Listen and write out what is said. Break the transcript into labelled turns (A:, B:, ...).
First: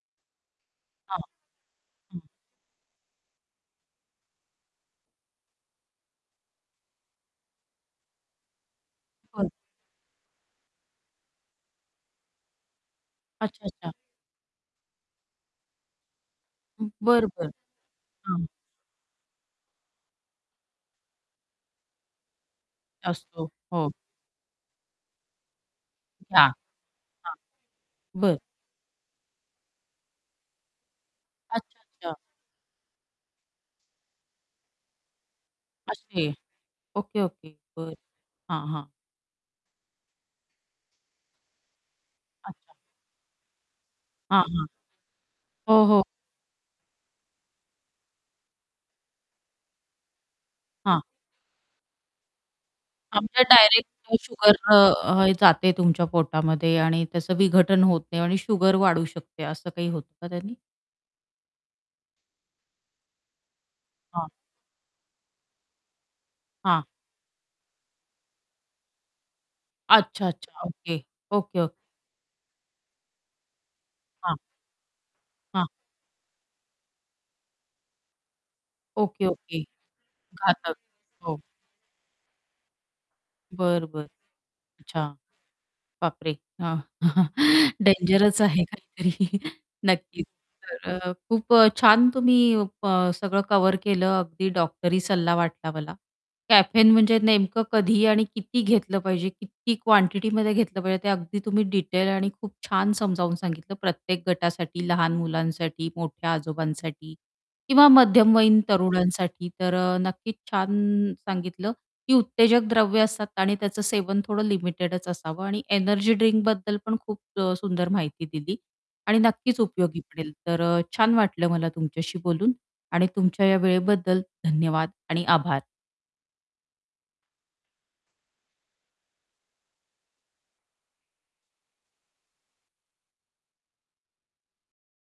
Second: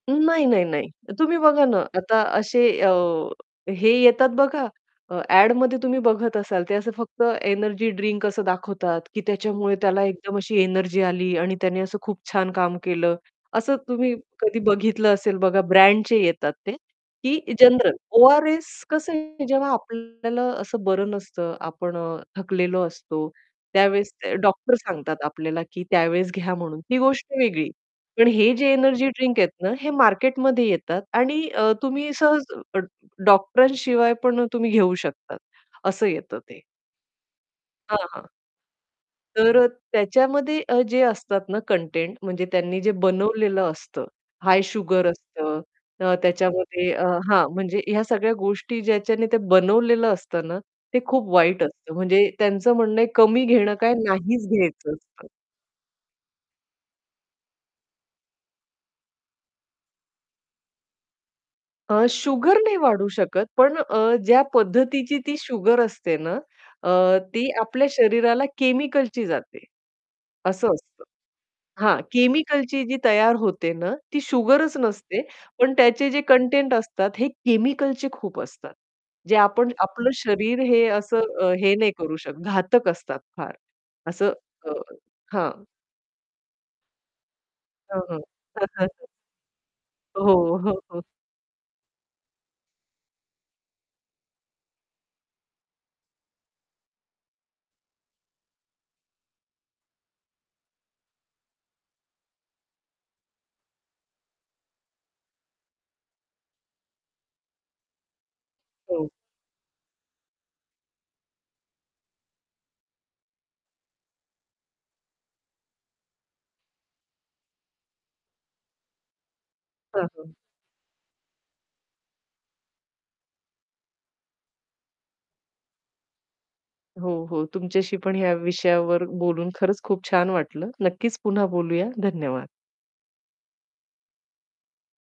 A: नाही, नाही, नाही.
B: हां.
A: तुम्ही बघा ना,
B: हं.
A: आता असे अ, हे येतात बघा अ, ॲडमध्ये तुम्ही बघत असाल ते असं फक्त एनर्जी ड्रिंक असं दाखवतात की
B: [unintelligible]
A: त्याच्यामुळे त्याला एकदम अशी एनर्जी आली आणि त्याने असं खूप छान काम केलं.
B: अच्छा,
A: असं
B: अच्छा.
A: तुम्ही कधी बघितलं असेल बघा ब्रँडचे येतात ते,
B: बरं,
A: की
B: बरं.
A: जनरल
B: हां.
A: ORS कसं आहे जेव्हा आपल्याला असं बरं नसतं, आपण अ, थकलेलो असतो
B: असतो, हो.
A: त्यावेळेस ते डॉक्टर सांगतात आपल्याला की त्यावेळेस
B: घ्या.
A: घ्या म्हणून ही गोष्ट
B: हां.
A: वेगळी. पण
B: बरं.
A: हे जे एनर्जी ड्रिंक आहेत ना हे मार्केटमध्ये येतात आणि अ, तुम्ही
B: अच्छा-अच्छा.
A: सहज अ, डॉक्टर शिवाय पण तुम्ही घेऊ शकता, असं
B: अशे?
A: येतं ते.
B: Okay, okay. बरं
A: हां, हां.
B: हां, हां.
A: तर अ, त्याच्यामध्ये अ, जे असतात ना, कंटेंट म्हणजे
B: अच्छा.
A: त्यांनी जे बनवलेलं असतं
B: हां,
A: हाय
B: हां.
A: शुगर असतं
B: हो, हो.
A: अ, त्याच्यामध्ये अ, हां म्हणजे ह्या सगळ्या गोष्टी ज्याच्याने ते बनवलेलं असतं ना, ते
B: हां.
A: खूप वाईट असतं म्हणजे त्यांचं म्हणणं आहे
B: आमच्या
A: कमी घेणं काय
B: डायरेक्ट
A: नाहीच
B: शुगर अ,
A: घ्यायचं असतं.
B: अ, जाते तुमच्या पोटामध्ये आणि त्याचं विघटन होत नाही आणि शुगर वाढू शकते असं काही होतं का त्यांनी?
A: अ, शुगर नाही वाढू शकत पण अ,
B: हां.
A: ज्या पद्धतीची ती शुगर असते ना,
B: हां.
A: अ, ती आपल्या शरीराला केमिकलची जाते.
B: अच्छा-अच्छा.
A: असं
B: ओके,
A: असतं.
B: ओके, ओ
A: हां, केमिकलची जी तयार होते ना, ती
B: हां.
A: शुगरच नसते
B: हां.
A: पण त्याचे जे कंटेंट असतात हे केमिकलचे खूप असतात.
B: ओके,
A: जे
B: ओके.
A: आपण आपलं शरीर
B: घातक.
A: हे असं
B: हो.
A: अ, हे नाही करू शकत. घातक असतात फार
B: बरं, बरं.
A: असं अ,
B: अच्छा.
A: हां.
B: बाप रे! हां.
A: हं, हं.
B: डेंजरच आहे काहीतरी. नक्कीच.
A: हो, हो,
B: तर
A: हो.
B: अ, खूप अ, छान तुम्ही अ, सगळं कव्हर केलं अगदी डॉक्टरी सल्ला वाटला मला कॅफेन म्हणजे नेमकं कधी आणि किती घेतलं पाहिजे किती क्वांटिटीमध्ये घेतलं पाहिजे ते अगदी तुम्ही डिटेल आणि खूप छान समजावून सांगितलं प्रत्येक गटासाठी, लहान मुलांसाठी, मोठ्या आजोबांसाठी किंवा मध्यमवयीन
A: हो.
B: तरुणांसाठी तर अ, नक्कीच छान सांगितलं की उत्तेजक द्रव्य असतात आणि त्याचं सेवन थोडं लिमिटेडच असावं आणि एनर्जी ड्रिंक बद्दल पण अ, खूप अ, सुंदर माहिती दिली आणि नक्कीच उपयोगी
A: हां, हां.
B: पडेल. तर अ, छान वाटलं मला तुमच्याशी बोलून आणि तुमच्या या वेळेबद्दल धन्यवाद. आणि आभार.
A: हो, हो. तुमच्याशी पण ह्या विषयावर बोलून खरंच खूप छान वाटलं. नक्कीच पुन्हा बोलूया. धन्यवाद.